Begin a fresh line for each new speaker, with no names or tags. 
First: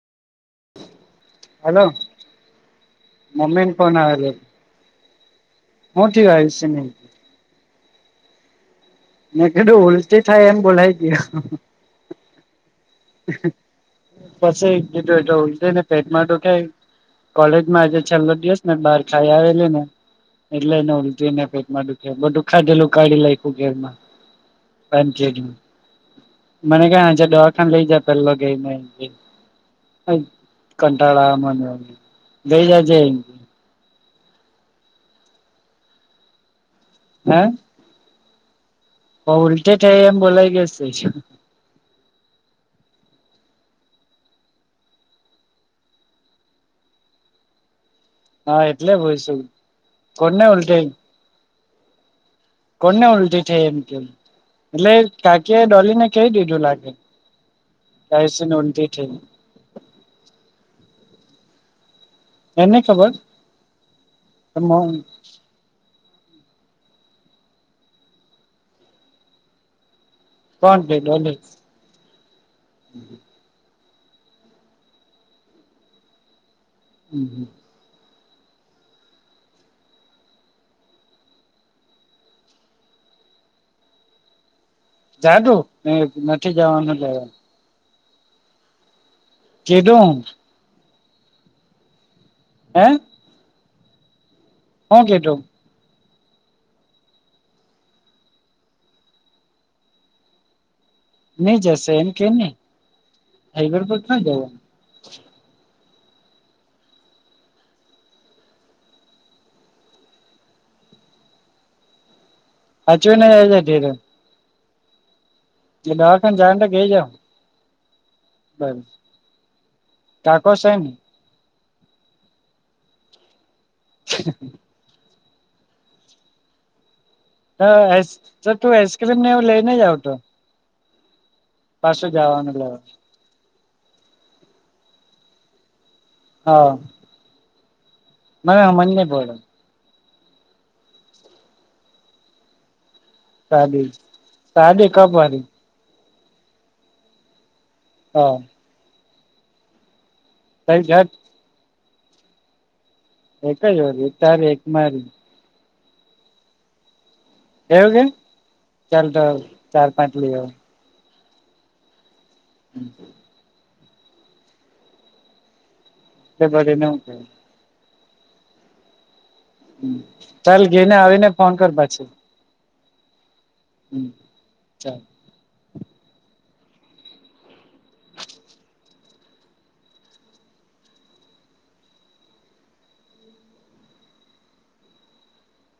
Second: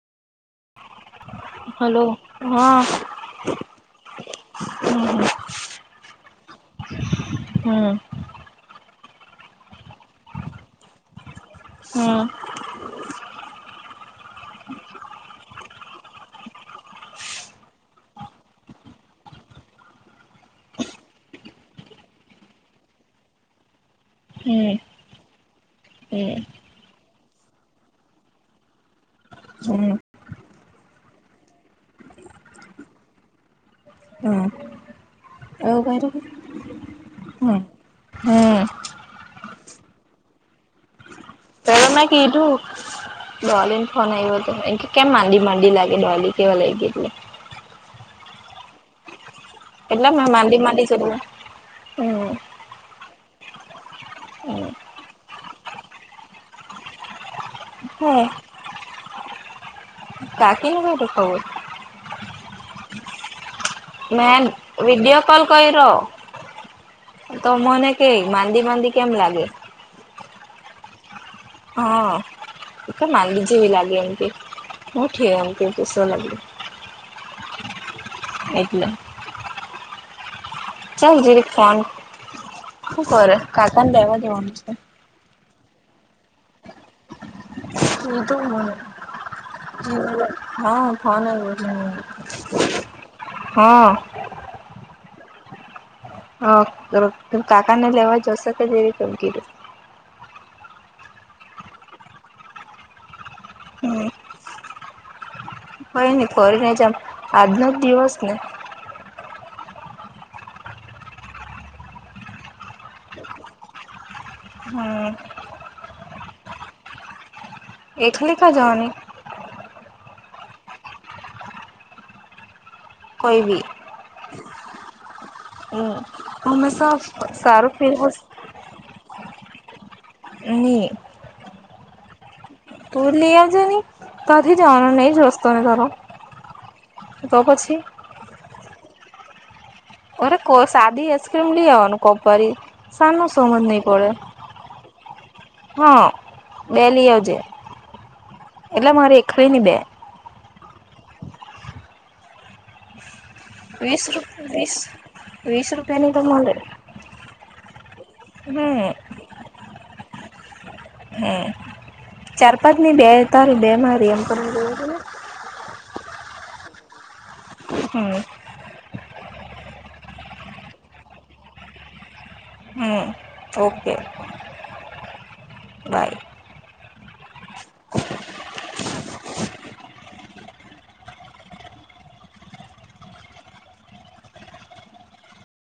Hello, મમ્મીન phone આવે છે.
હમ
હું ઠીક હ સ ન [unintelligible]
હમ.
મે કેધું ઉલટી થાય એમ બોલાય ગય.
હમ.
પછી જેટ એટ ઉલ ને પેટમાં દુખાય. કોલેજ માં આજે છેલ્લો દિવસ ને બહાર ખાઈ આવેલી ને. એટલેને ઉલટી ને પેટમાં દુખ્યા બુખાયેલું કાઢી લખું ઘેરમાં.
હમ
પંચ
હમ
મને ક આજ લઈ જ પેલોગઈ ન. કંટાળ અવે મને, ગઈ જજ.
હા. એ ઘર [unintelligible]
હા.
હમ.
હ ઉલટે થઈ એમ બોલાઈ ગ.
પેલા મેં કીધું. ડોલી ને ફોન આવ્યો હતો કે કેમ માંડી માંડી લાગે ડોલી કેવા લઈ ગઈ એટલે.
હા એટલે હોય શ.
એટલા ના માંદી માંદ ચલે હમ.
કોણને ઉલટી છે એમ કે?
હ [unintelligible]
એટલે કાકી એ ડોલીને કહી દીધું લાગે
હે
[inaudible] ઉલટી થઈ
કાકી ન બી તો ખબર
એને ખબર?
મે વીડિયો કોલ કઈ રો તો મને કઈ માંદી માંદી કેમ લાગે?
કોણ કે ડોલી?
હા એક માલવી જીવી લાગે એમતી હું ઠી એમ દુષ લાગે
[unintelligible]
એટલે? ચાલ જીરીક ફોન શું કરે કાકા ને લેવા જવાનું છે?
જાદુ નથી જવાનું લેવાનું? કીધું હું
એ હા ફને [inaudible]
હે?
હા.
શું કિધું?
હ કાકાને લેવા જશે જેવી તમે કિધું
નઈ જશે એમ કે નહી હૈબરપર ના જવા.?
કોઈ નહી ફને જમ આજનો જ દિવસ ને.?
હાચવી ને જાજે ઘેર.
હમ.
એ દવાખાને જાય તો કે જે.
એટલે?
બર કાકો છે?
કોઈ બી.
હ. [inaudible]
હમે સા
હ આ તો તું આઈસક્રીમનેવું લઈને જાઉ તો.
[inaudible]
પાછા જવાનું લેવા.
તુ લેઇ આવજે ને કાથી જાવાના નહી જસ્તો ને તાર.
હા.
તો પછે.
મે હ મને બોલ?
અરે કોઈ સાદી આઈસ્ક્રીમ લઈ આવવાનું કપારી સાનો સમજ નહીં પડે.?
સા દે એકપારી
હા બેલીઓજે
હા.
એટલે મારી એકલી ની બે.
તઈ ઘટ. [inaudible] એક જ
વીસ
ઓલી
રૂપ
તારી એક
વીસ
મારી
વીસ રૂપિયાની તમા તમાડ
એવું કે ચાલ તો ચાર પાંચ લિયો.
હમ ચાર પાચ ની બે તારી બે મારી એમ કરવાનું.
બરી નમક.
હમ.
ચાલ ગેને આવીને ફોન કર પાછી.
હમ. ઓકે
હમ ચાલ.
બાય.
હમ.